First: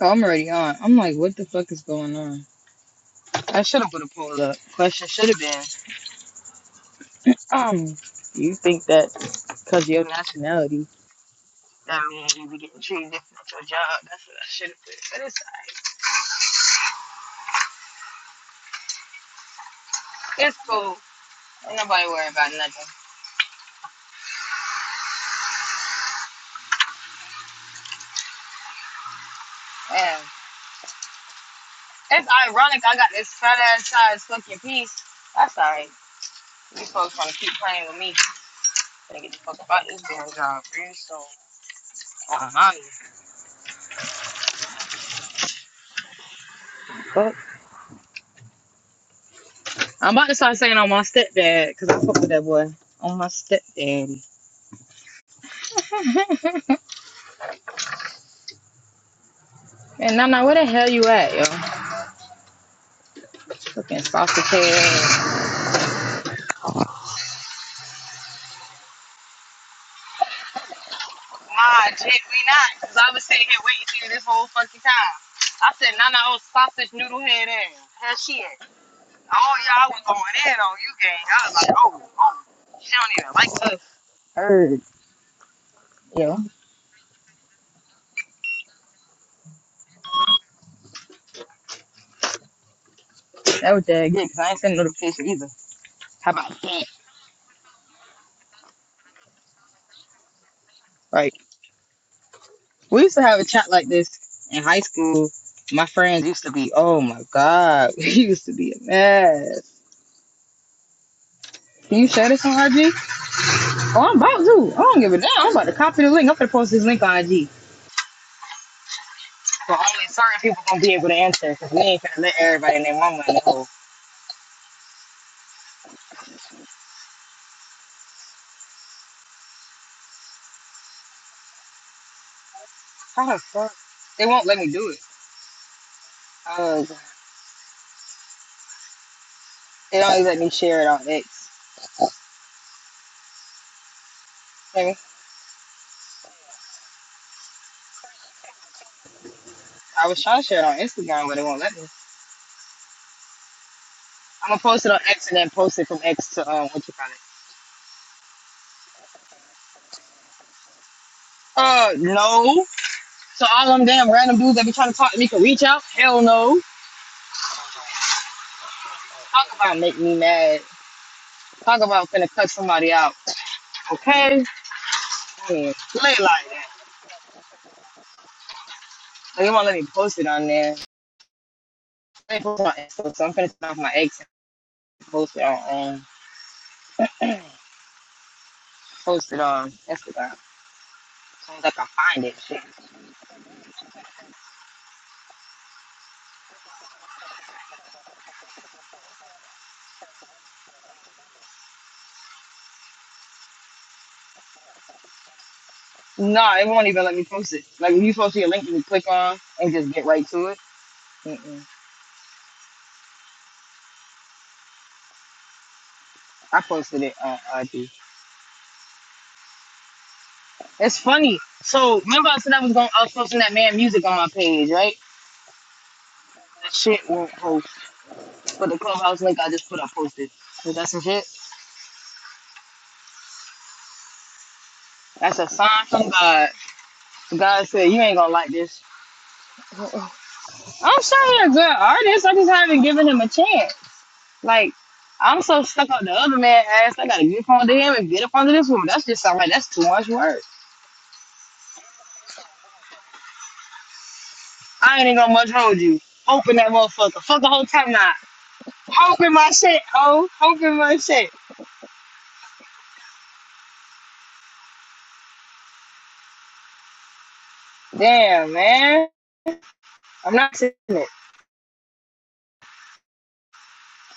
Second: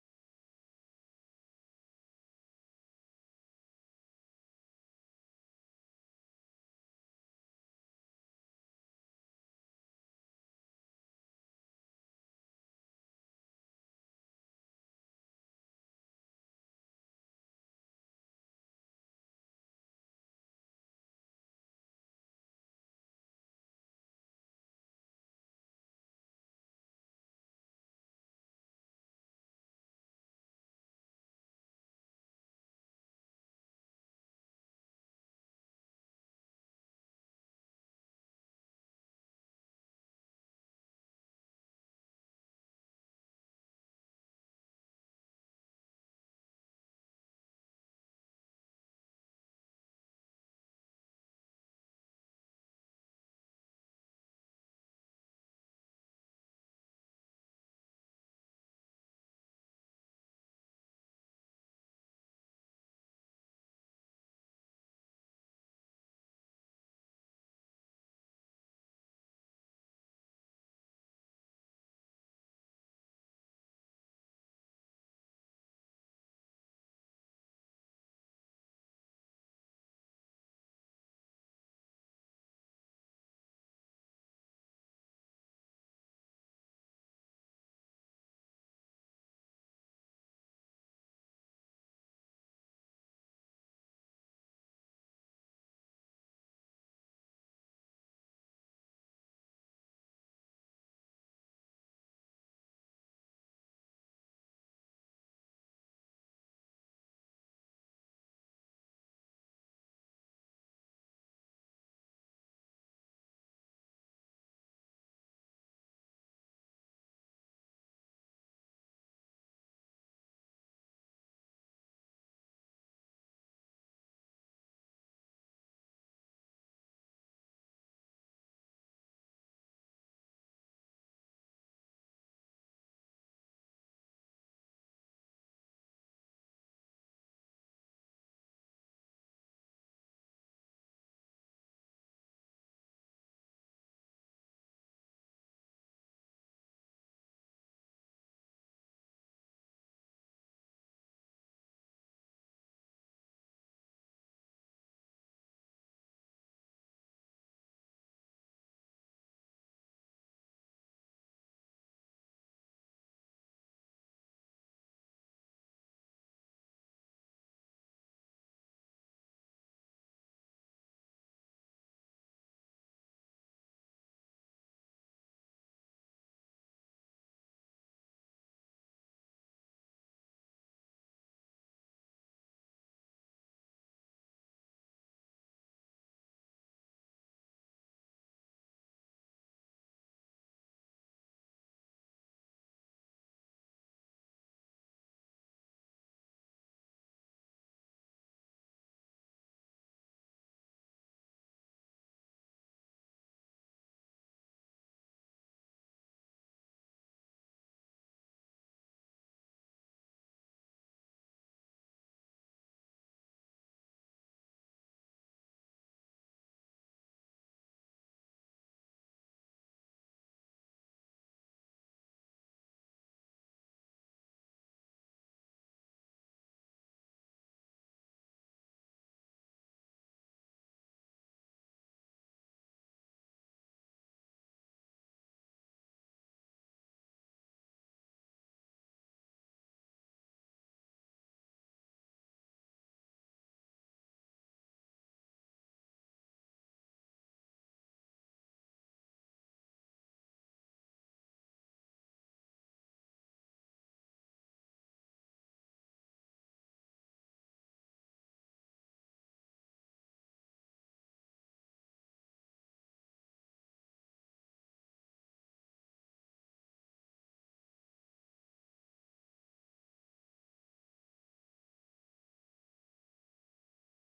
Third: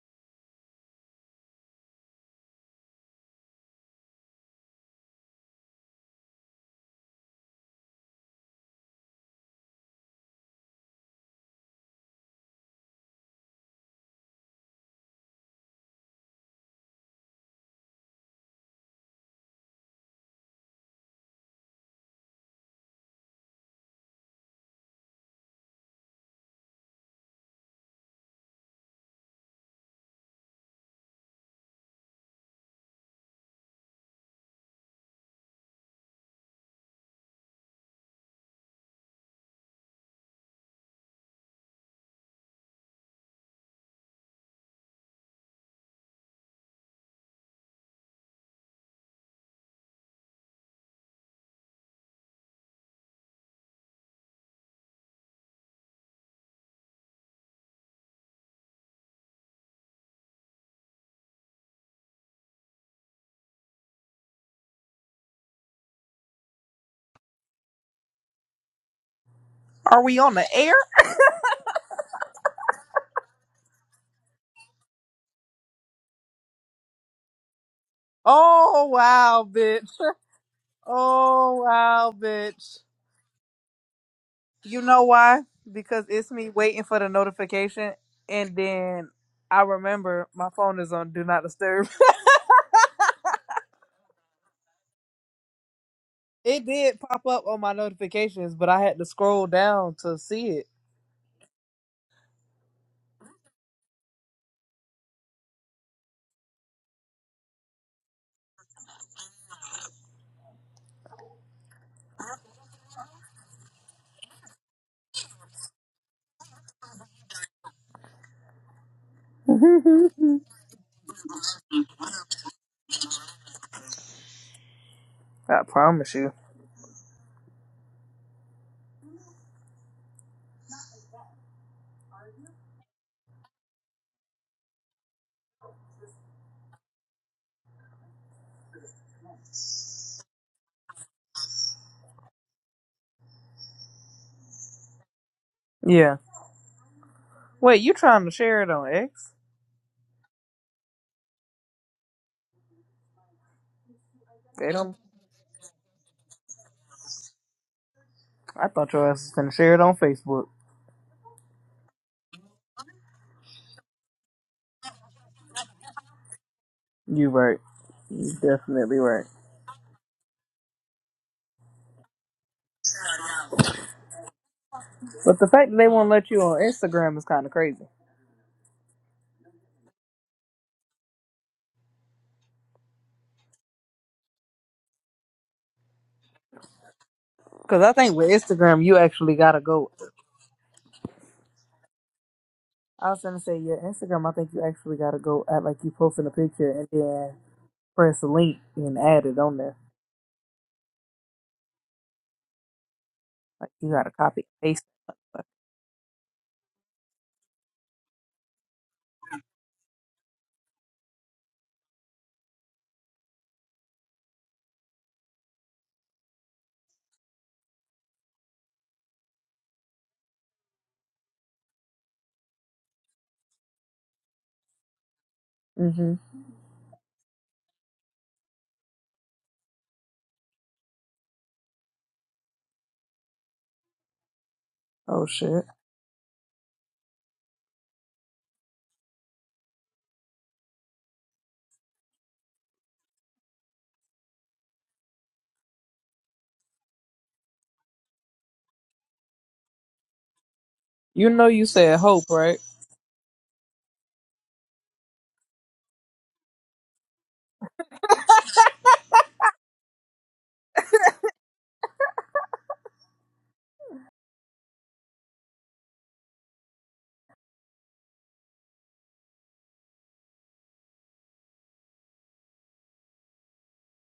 I'm already on. I'm like, what the fuck is going on? I should have put a poll up. Question should have been, um, do you think that because your nationality, that means you be getting treated different at your job? That's what I should have put. But it's it's cool. Ain't nobody worry about nothing. Man, it's ironic. I got this fat ass size fucking piece. That's alright. You folks want to keep playing with me? Gonna get the fuck about this damn job real soon. Uh, I'm, I'm about to start saying on my stepdad because I fuck with that boy. On my stepdaddy. And Nana, where the hell you at, yo? Fucking sausage head. Are we on the air? Nah, Jake, we not. Cause I was sitting here waiting for you this whole fucking time. I said, Nana, old sausage noodle head in. Hell she is. Oh, wow, Oh y'all bitch. was going in on you, gang. I was Oh, like, oh, wow, oh, bitch. she don't even like us. Heard. You know why? Because it's Yo, me waiting for the notification, and then I remember my phone is on Do Not Disturb. that was dead. good. Cause I ain't sending notification either. How about it that? did pop up on my notifications, but I had to scroll down to see Like, we used to have a chat like this in high school. My friends used to be, oh my god, we used to be a mess. Can you share this on RG? Oh, I'm about to. I don't give a damn. I'm about to copy the link. I'm gonna post this link on IG. So only it. certain people gonna be able to answer because we ain't gonna let everybody and their mama know. I promise you. How the fuck? They won't let me do it. Uh, they don't even let me share it on X. Let me- I mean? Yeah. Wait, you trying to share it on X? I was trying to share it on Instagram, but they won't let me. I'm gonna They post it don't. on X and then post it from X to um, what you call it? I thought your ass was gonna share it on Facebook. Uh, no. So all them damn random dudes that be trying to talk to me can reach out? Hell no. You right. You definitely right. Talk about make me mad. Talk about finna cut somebody out. Okay? But the fact Man, that they won't play let you like on that. Instagram is kind of crazy. They won't let me post it on there. I ain't post it on Insta, so I'm finna turn off my ex and post it on um, Because I think with Instagram, you post actually it gotta on go. Instagram. As soon as I can find it, shit. I was gonna say, yeah, Instagram. I think you actually gotta go act like you posting a picture and then press a link and add it on there. Like you gotta copy and paste. it. No, it won't even let me post it. Like if you post your link, you can click on and just get right to it. Mm-mm. I posted it on IG. It's funny. So remember I said I was going, I was posting that man music on my page, right? Mhm. That shit won't post, but the clubhouse link I just put up posted. Is that some shit? Oh That's a shit. sign from God. God said you ain't gonna like this I'm sure he's a good artist. I just haven't given him a chance. Like, I'm so stuck on the other man ass. I gotta get up onto him and get up onto this woman. That's just all right. That's too much work. You know you said hope, right? I ain't even gonna much hold you. Hoping that motherfucker. Fuck the whole time now. Hoping my shit, ho. Hoping my shit. Damn, man. I'm not saying it.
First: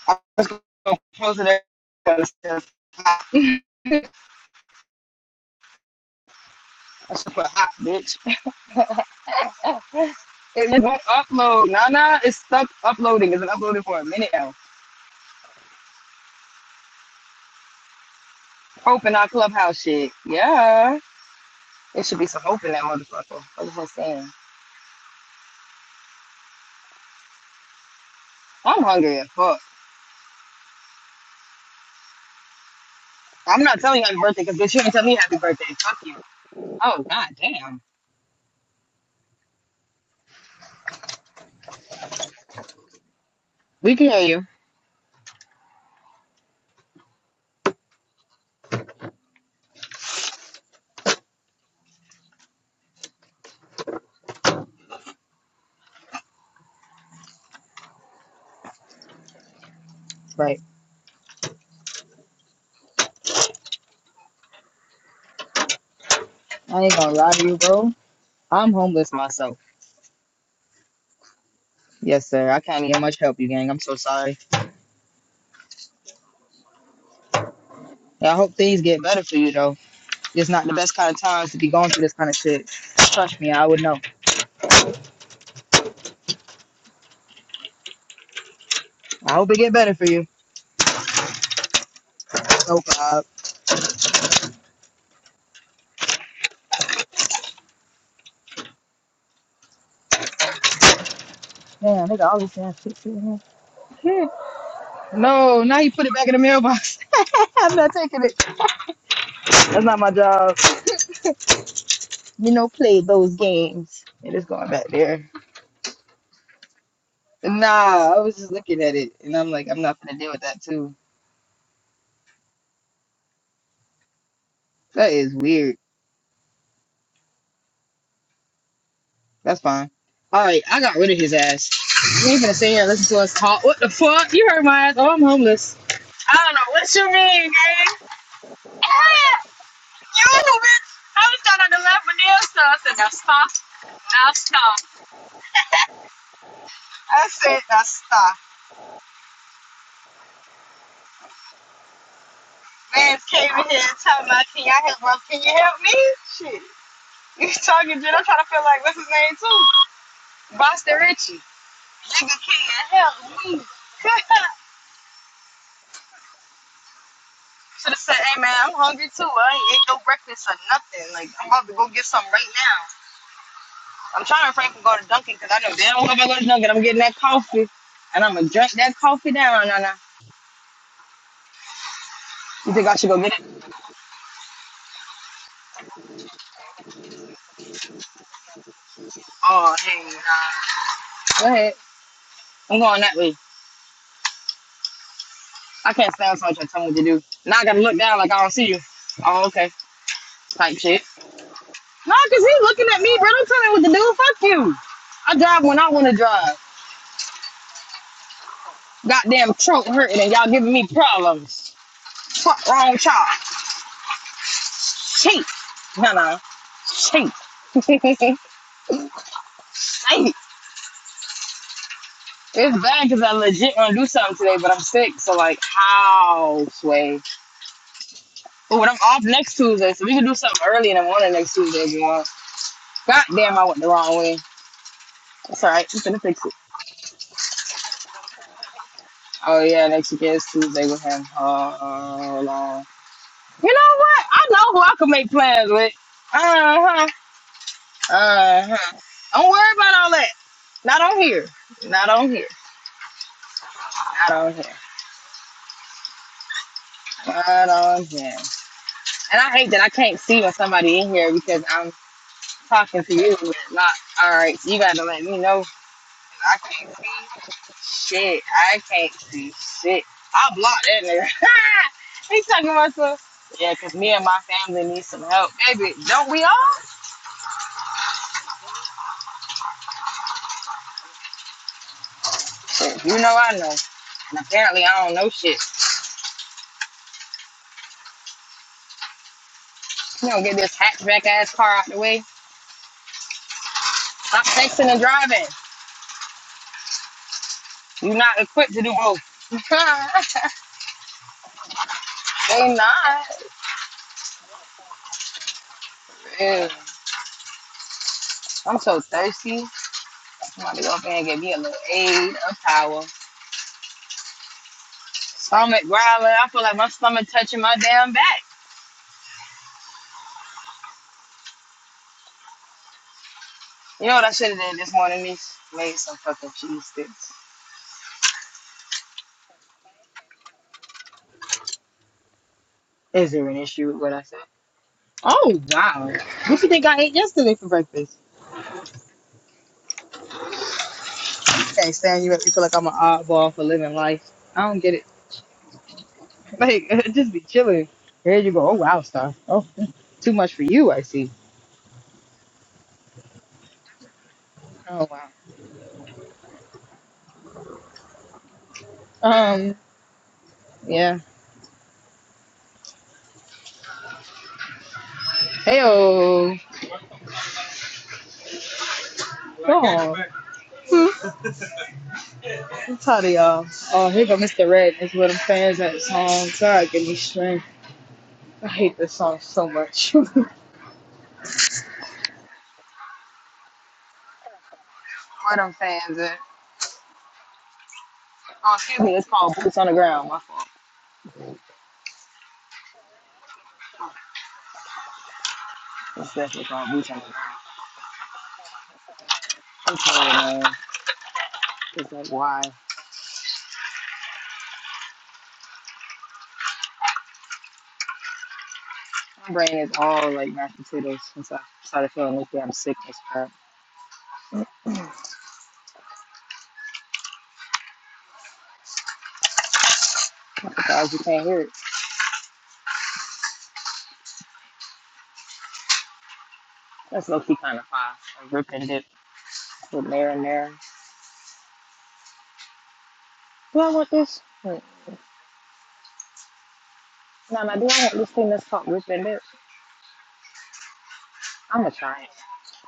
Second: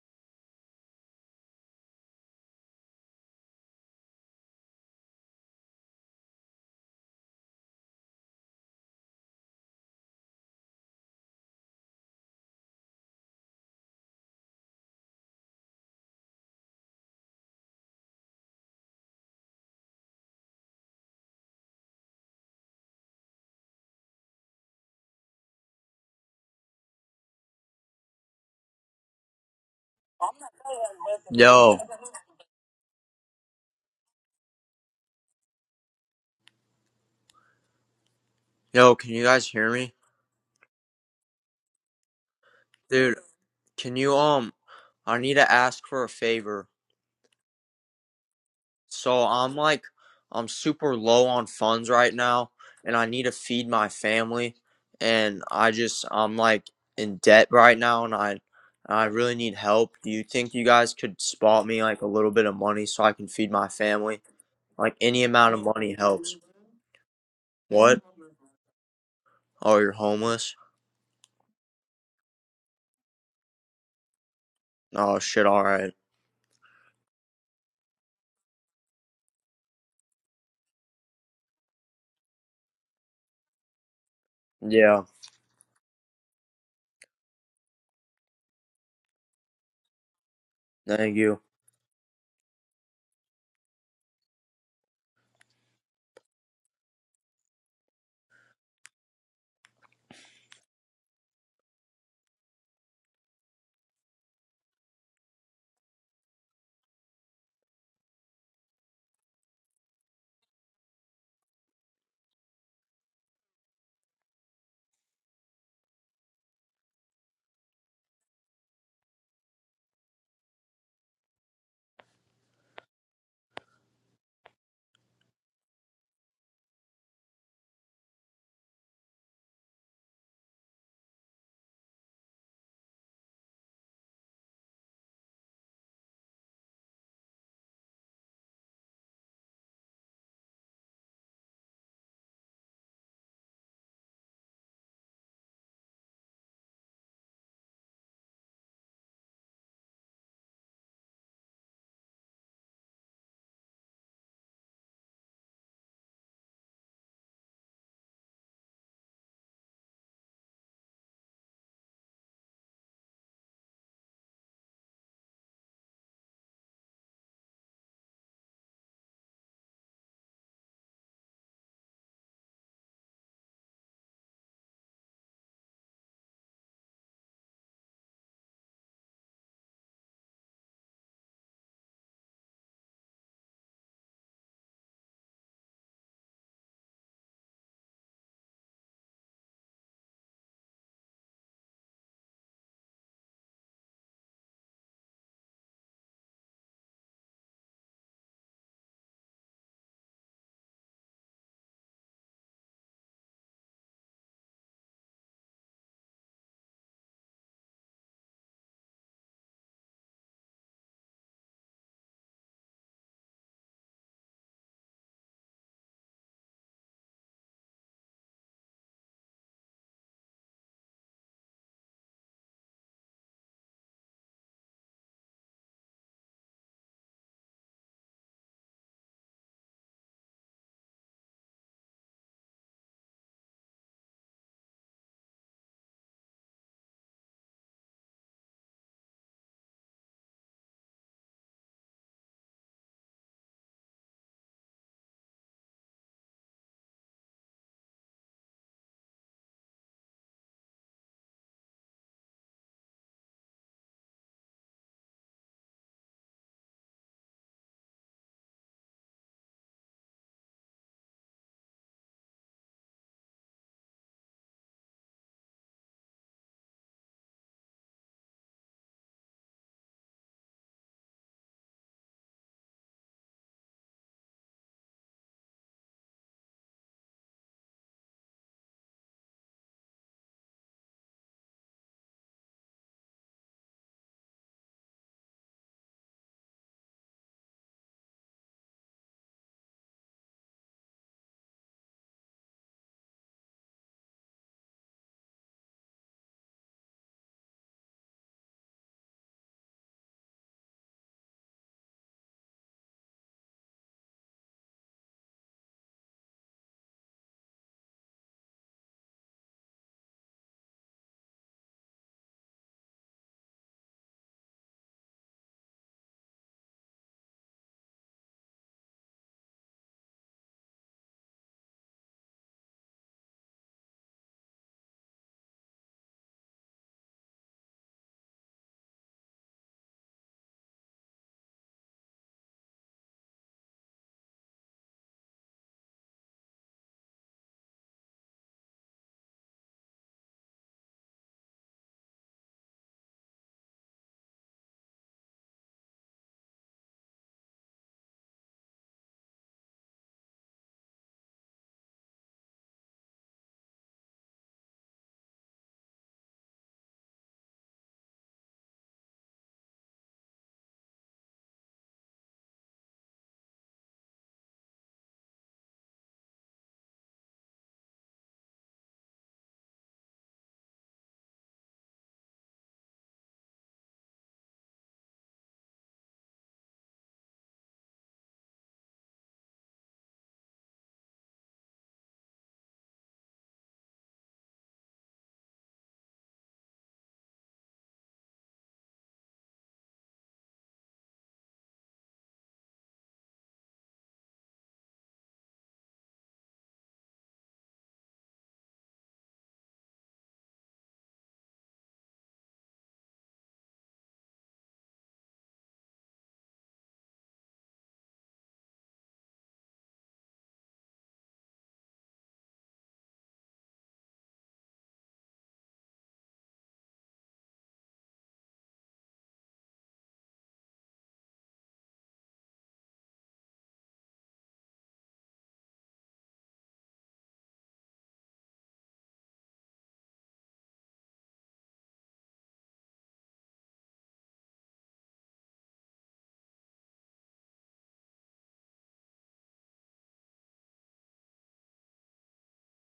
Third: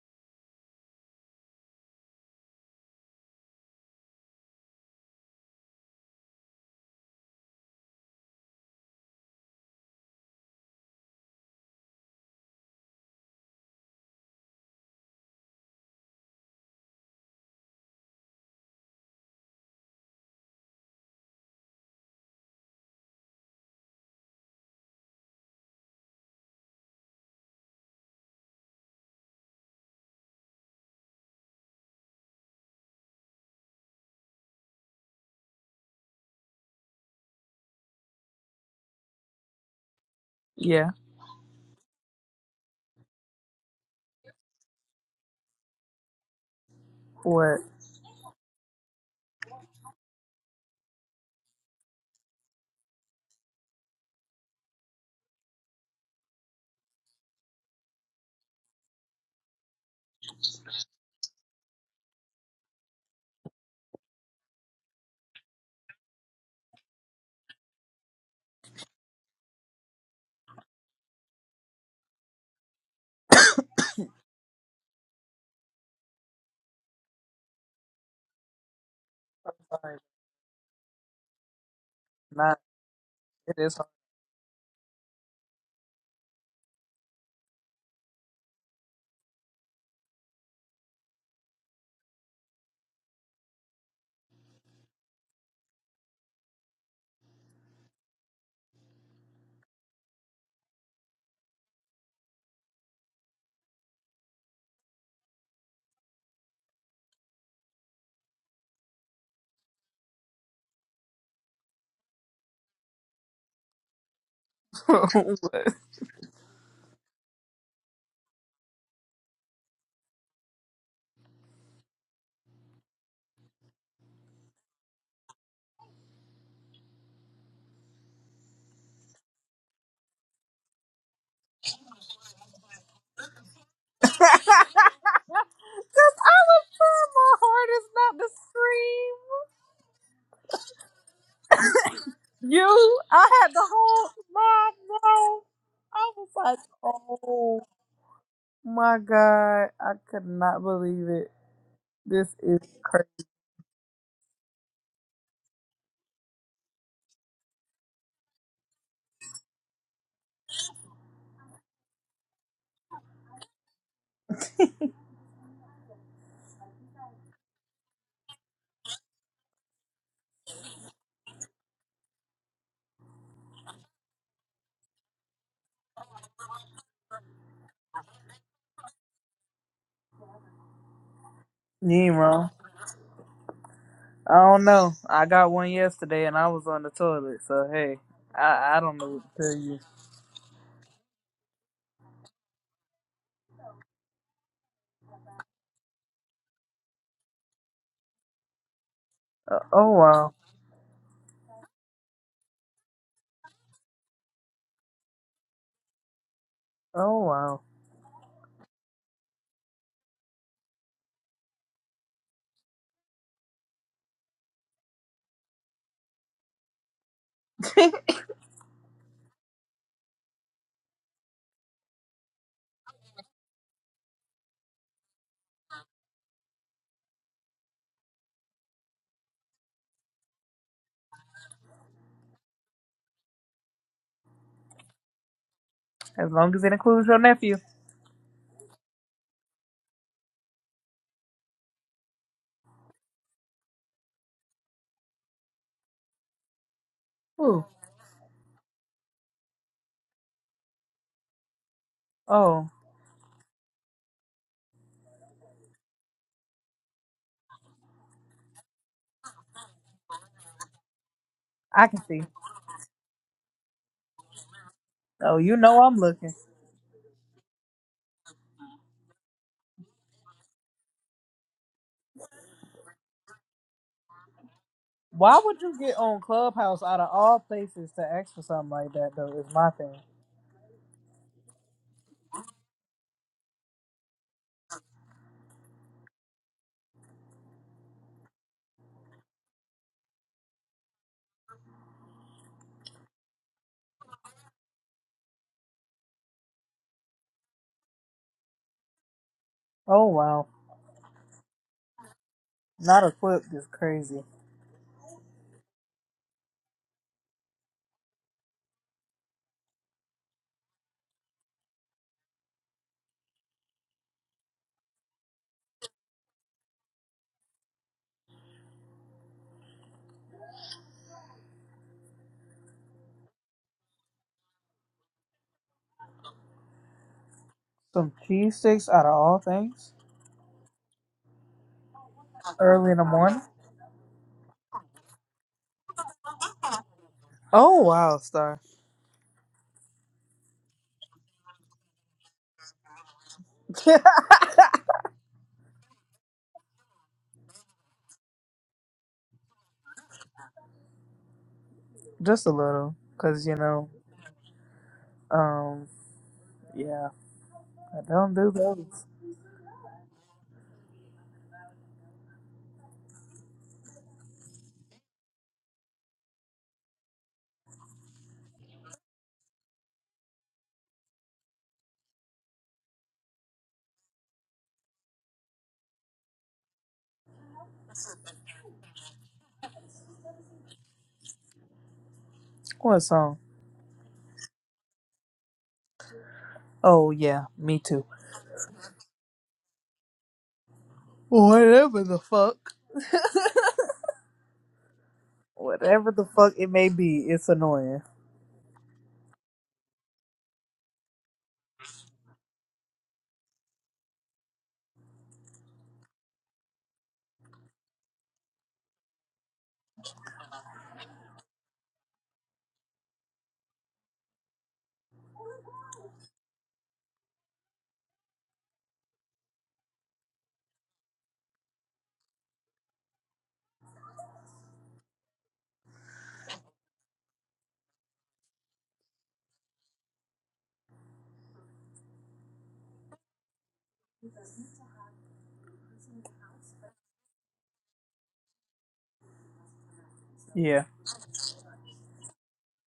I'm just gonna post it. I should put hot, bitch. It won't upload. Nah, nah. It's stuck uploading. It's been uploading for a minute now. Hoping our clubhouse shit. Yeah. There should be some hope in that motherfucker. What was I saying? I'm hungry as fuck. Yo, I'm not telling you happy birthday because bitch, you ain't tell me happy birthday. Fuck you. Oh god damn. yo, can you guys hear me? Yeah. Dude, We can can you hear you. um I need to ask for a favor. What? So I'm like I'm super low on funds right now and I need to feed my family and I just I'm like in debt right now and I I really need help. Do you think Right. you guys could spot me like a little bit of money so I can feed my family? Like any amount of money helps. I ain't gonna lie to you, bro. What? I'm homeless myself. Oh, you're homeless? Yes, sir. I can't get much help, you gang. I'm so sorry. Oh shit, all right. I hope things get better for you I'm though. Sorry, It's not the best kind of times to be going through this kind of Not. shit. Trust me, It I is would know. Yeah, I hope it get better for you. thank you. Oh god. Damn, they got all this damn shit shit in No, now you put it back in the mailbox. I'm not taking it. That's not my job. you know, played those games. It is going back there. hope. Nah, I was just looking at it and I'm like, I'm not gonna deal with that too. That is weird. That's fine. Alright, I got rid of his ass. You ain't gonna sit here and listen to us talk. What the fuck? Cause You heard my ass. Oh, I'm homeless. I I don't know was what you trying my mean, gang. hardest not to Ah, scream. you bitch. I was trying to laugh with them, so You, I said, now I stop. had the whole Now mom stop. bro. I was like, I said, oh now stop. my god, I could not believe it. This is crazy, Man came in here and told my thing. I had, one. can you help me? Shit. You talking shit. I'm trying to feel like, what's his name, too? Boston Richie. Nigga can't help me. Should have said, hey man, I'm hungry too. I ain't ate no breakfast or nothing. Like, I'm about to go get something right now. I'm trying to refrain from going to Dunkin' because I know damn well if I go to Dunkin', I'm getting that coffee. And I'm going to drink that coffee down, Nah, nah. You ain't wrong. You think I should go get it? I don't know. I got one yesterday and I was on the toilet, so hey, I I don't know what to tell Oh, you. hey, nah. Go ahead. I'm going that way. I can't stand somebody trying to tell me what to do. Now I got to look down like I don't see you. Oh, Uh, okay. oh wow, Type shit. Nah, because he's looking at me, bro. Don't tell me what to do. Fuck you. I drive when I want to drive. oh wow. Goddamn throat hurting and y'all giving me problems. Fuck wrong with y'all. Cheap. No, no. Cheap. Hey, It's bad because I legit want to do something today, but I'm sick. So, like, how, Sway? But I'm off next Tuesday, so we can do something early in the morning next Tuesday if you want. God damn, I went the wrong way. It's all right. I'm finna as fix it. long as it includes your nephew. Oh, yeah, next week is Tuesday with him. Hold on. You know what? I know who I can make plans with. Uh huh. Ooh, Uh, huh. don't worry about all that. Not on here. Not on here. oh, Not on here. Not on here. And I hate that I can't see when somebody in here because I I'm can see. talking to you, but not. All right, so you gotta let me Oh, you know. know I'm looking. I can't see shit. I can't see shit. I blocked that nigga. He's talking about some. Yeah, 'cause me and my family need some Why help. would you Baby, get on don't we Clubhouse all? out of all places to ask for something like that though? Is my thing. You know I know. And apparently I don't know shit. You know, get this hatchback ass car out the way. Stop texting and driving. You're not equipped to do both. Oh wow, they not not. equipped is crazy. Ew. I'm so thirsty. Somebody go up there and give me a little aid of power. Stomach growling. I feel like my stomach touching my damn back. You know what I should have done this morning, Miss? Made some fucking cheese sticks. Some cheese sticks out of all things early in the Is morning. there an issue with what I said? Oh wow. What you think I ate yesterday for Oh wow, breakfast? star. I Can't stand you You feel like I'm an oddball for living life. I don't get it. Like just be chilling. Here you go. Oh wow, star. Oh too much for you, I see. Just a little, cause you know, Oh wow. um, yeah, I don't do those. Um. Yeah. Heyo. Oh. Hmm. I'm tired of y'all. Oh, here go Mr. Red. Is what I'm fans at song. God, give me strength. I hate this song so much. what What song? I'm fans at. Oh yeah, me too. Oh, excuse me. It's called Boots on the Ground. My fault. Whatever the fuck, whatever the It's fuck definitely it may called Boots on the be, Ground. it's annoying. I'm tired, man. It's like why? My brain is all like mashed potatoes since I started feeling like I'm sick as crap. Because you can't hear it. That's low key kind of fine. Like rip and dip with marinara. Do I want this? Hmm. Nah, now, do I want this thing that's called Rich and Bitch? Yeah. I'm gonna try it.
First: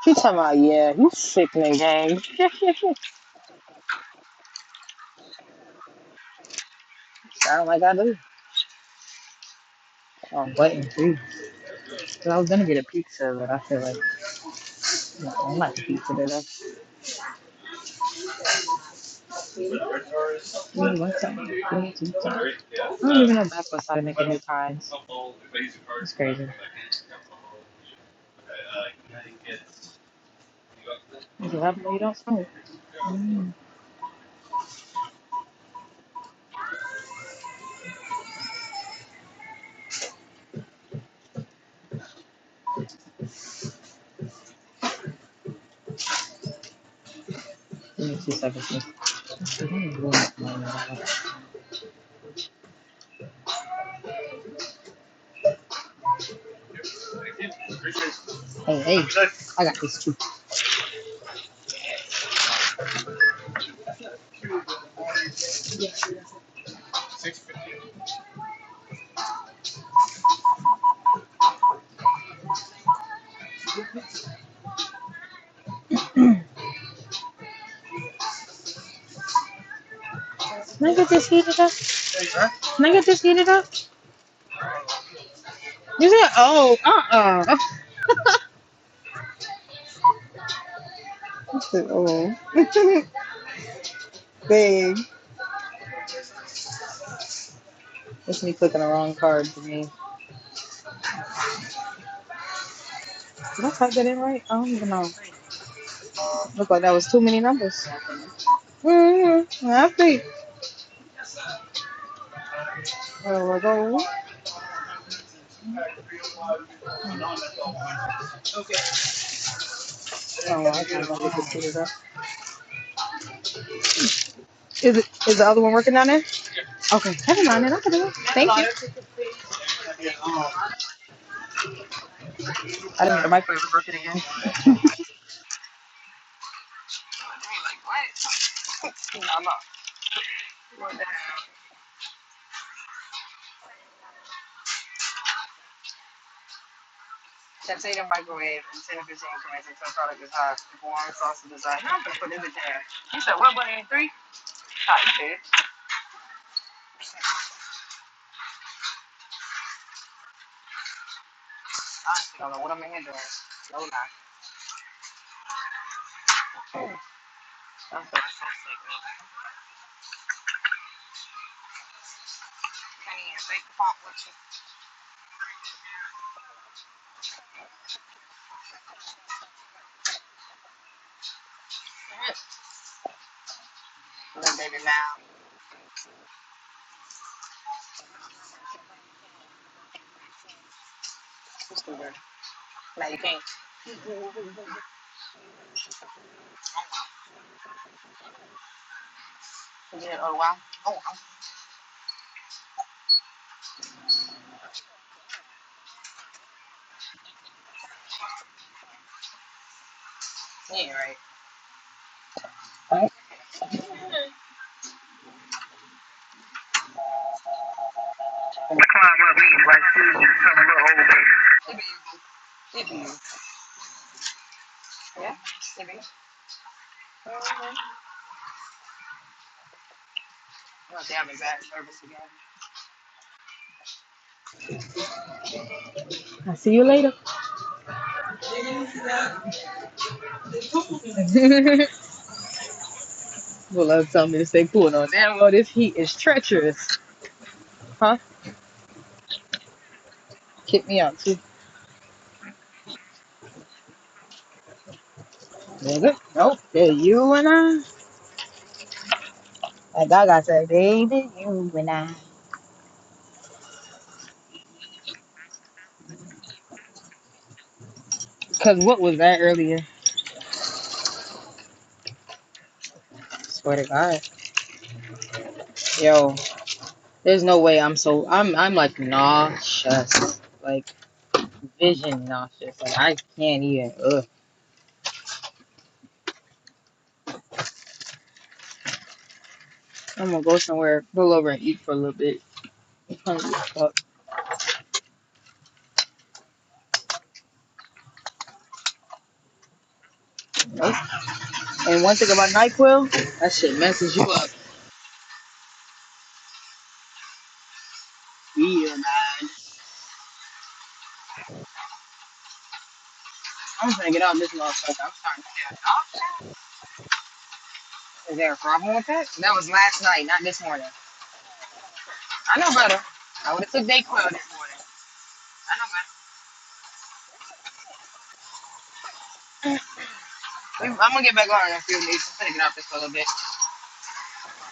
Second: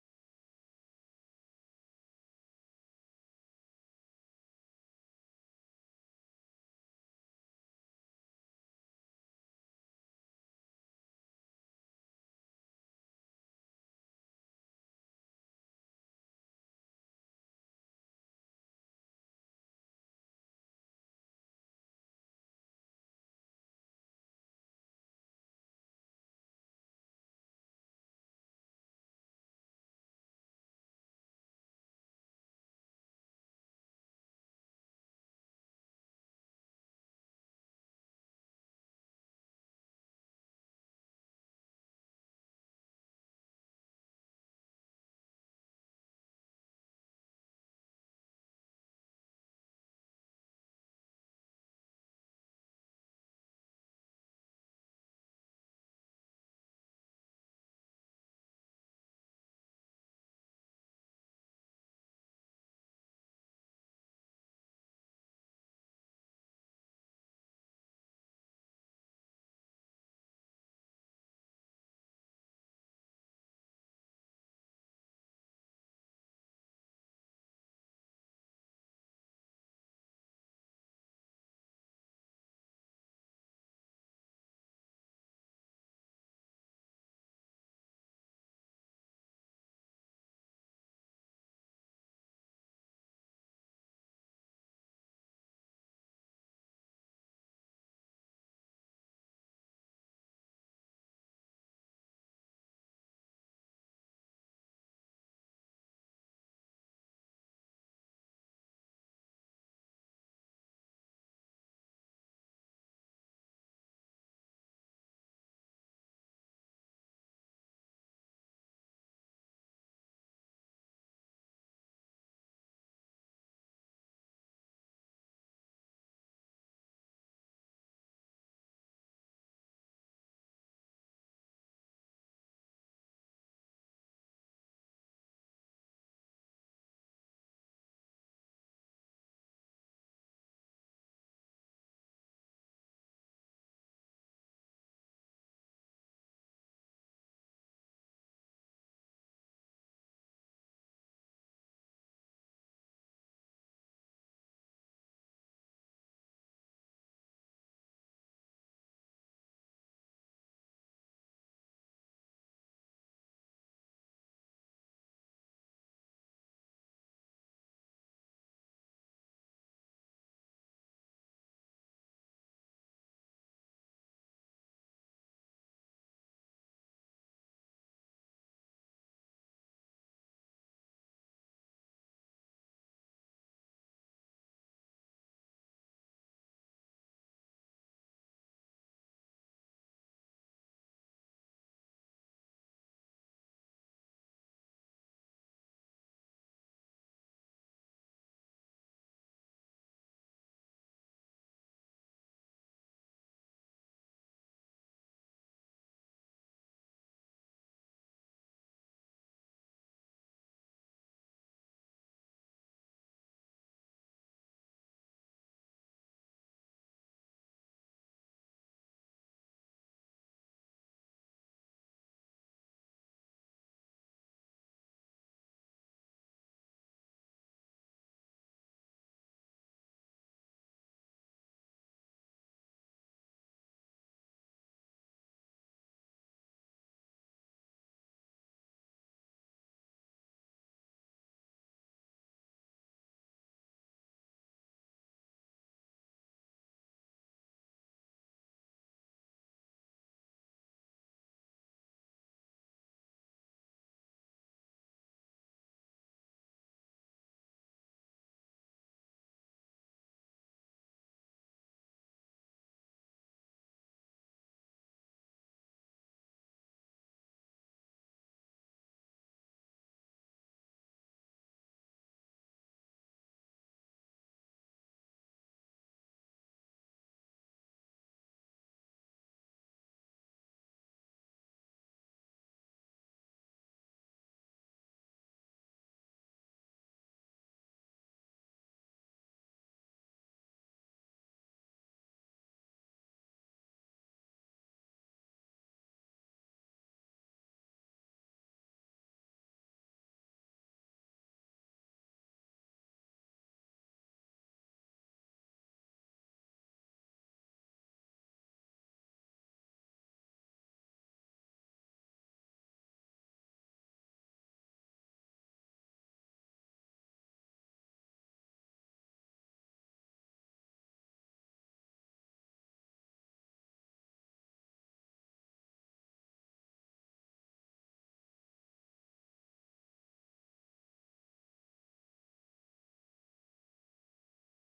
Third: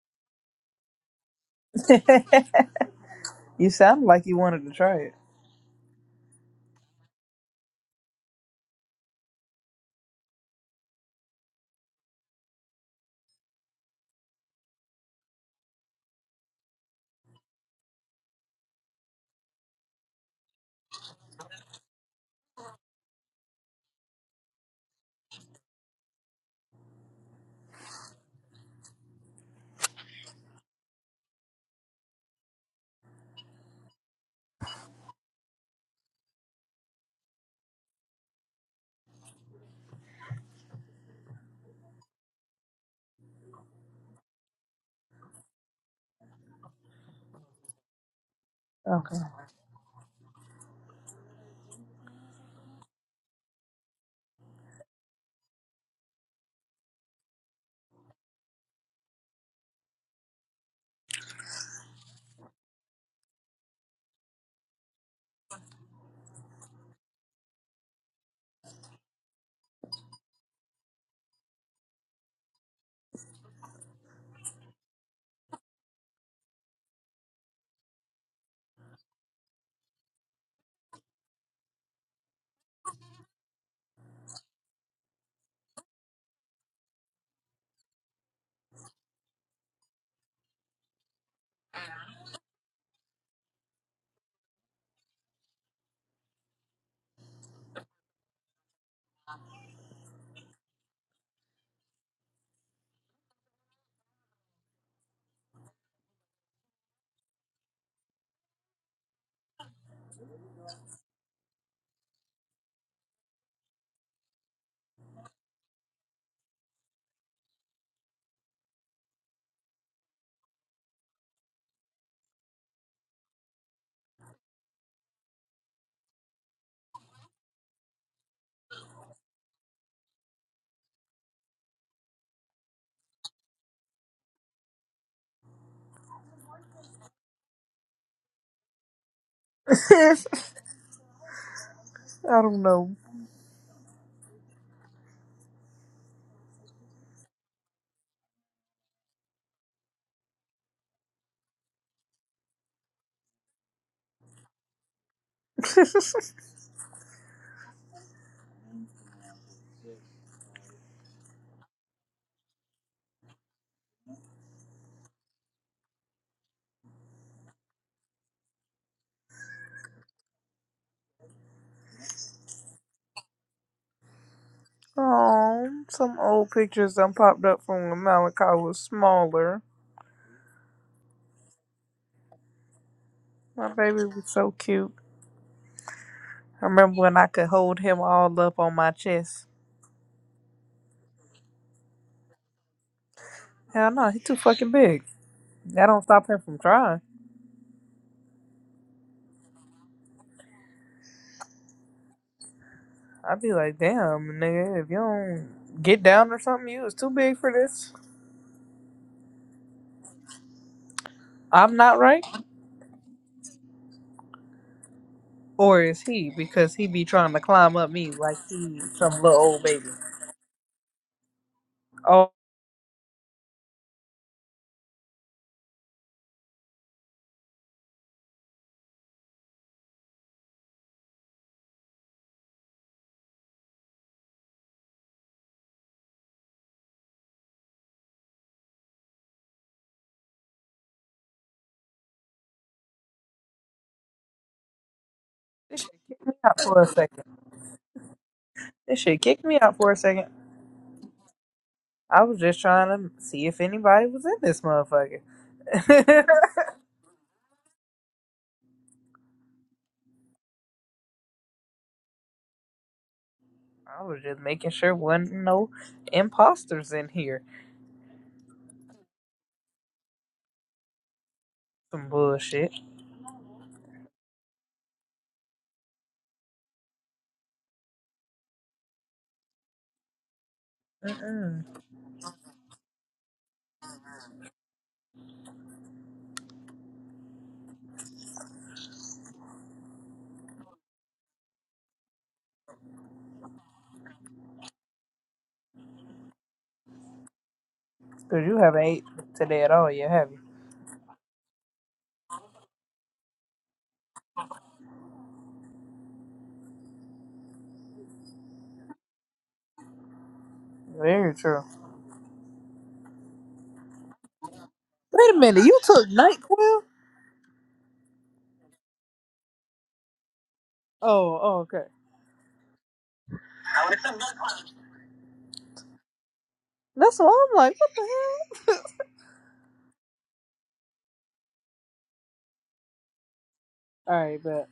She talking about, yeah, you sickening game. you sound like you wanted to try it. Sound like I do. I'm waiting too. Cause I was gonna get a pizza, but I feel like no, I don't like the pizza today. Ooh, want something? Give me two. Even though that's what started making new pies. You can have them, you don't smoke. Mm. Give me two seconds. Okay. Hey, hey, I got this too. Can I get this heat? Can I get this heated up? You said, oh, uh-uh. I said, oh. Dang. That's me clicking the wrong card for me. Did I type that in right? I don't even know. Looked like that was too many numbers. Mm-hmm. I think. Oh, I go. Oh, I can't go to the computer, Is it? Is the other one working down there? Okay. Never mind. Then I can do it. Thank you. I didn't need a microwave to work it again. I don't know. Oh, some old pictures done popped up from when Malachi was smaller. My baby was so cute. I remember when I could hold him all up on my chest. Hell no, he's too fucking big. That don't stop him from trying. I'd be like, damn, nigga, if you don't get down or something, you is too big for this. I'm not right, or is he? Because he be trying to climb up me like he some little old baby. Oh, Alright. I'll see you later. Bulldog told me to stay cool on that road. This heat is out for a treacherous. second. Huh? This shit kicked me out for a second. Kick me out too. I was just trying to see if anybody was in this motherfucker. Nigga. Nope. Yeah, you and I. Like I got that baby, you and I. I was just making sure wasn't no imposters in here. Cause what was that earlier? Some bullshit. Swear to God. Yo, there's no way I'm so I'm I'm like nauseous. Like Mm-mm. vision nauseous. Like I can't even ugh. I'm gonna go somewhere, pull over and eat for a little bit. I'm hungry as fuck. Cause you haven't ate today at all yet, have you? Nope. And one thing about NyQuil, that shit messes you up. Yeah. Very true. I'm gonna get on this little motherfucker. I'm Wait a starting minute, to get you took off. NyQuil? Is there a problem with that? That was last night, not this morning. Oh, oh, okay. I know better. I would have took dayquil this morning. I know better. That's why I'm like, what the hell? We, I'm gonna get back on in a few minutes. I'm gonna get off this for a little bit. All right, but.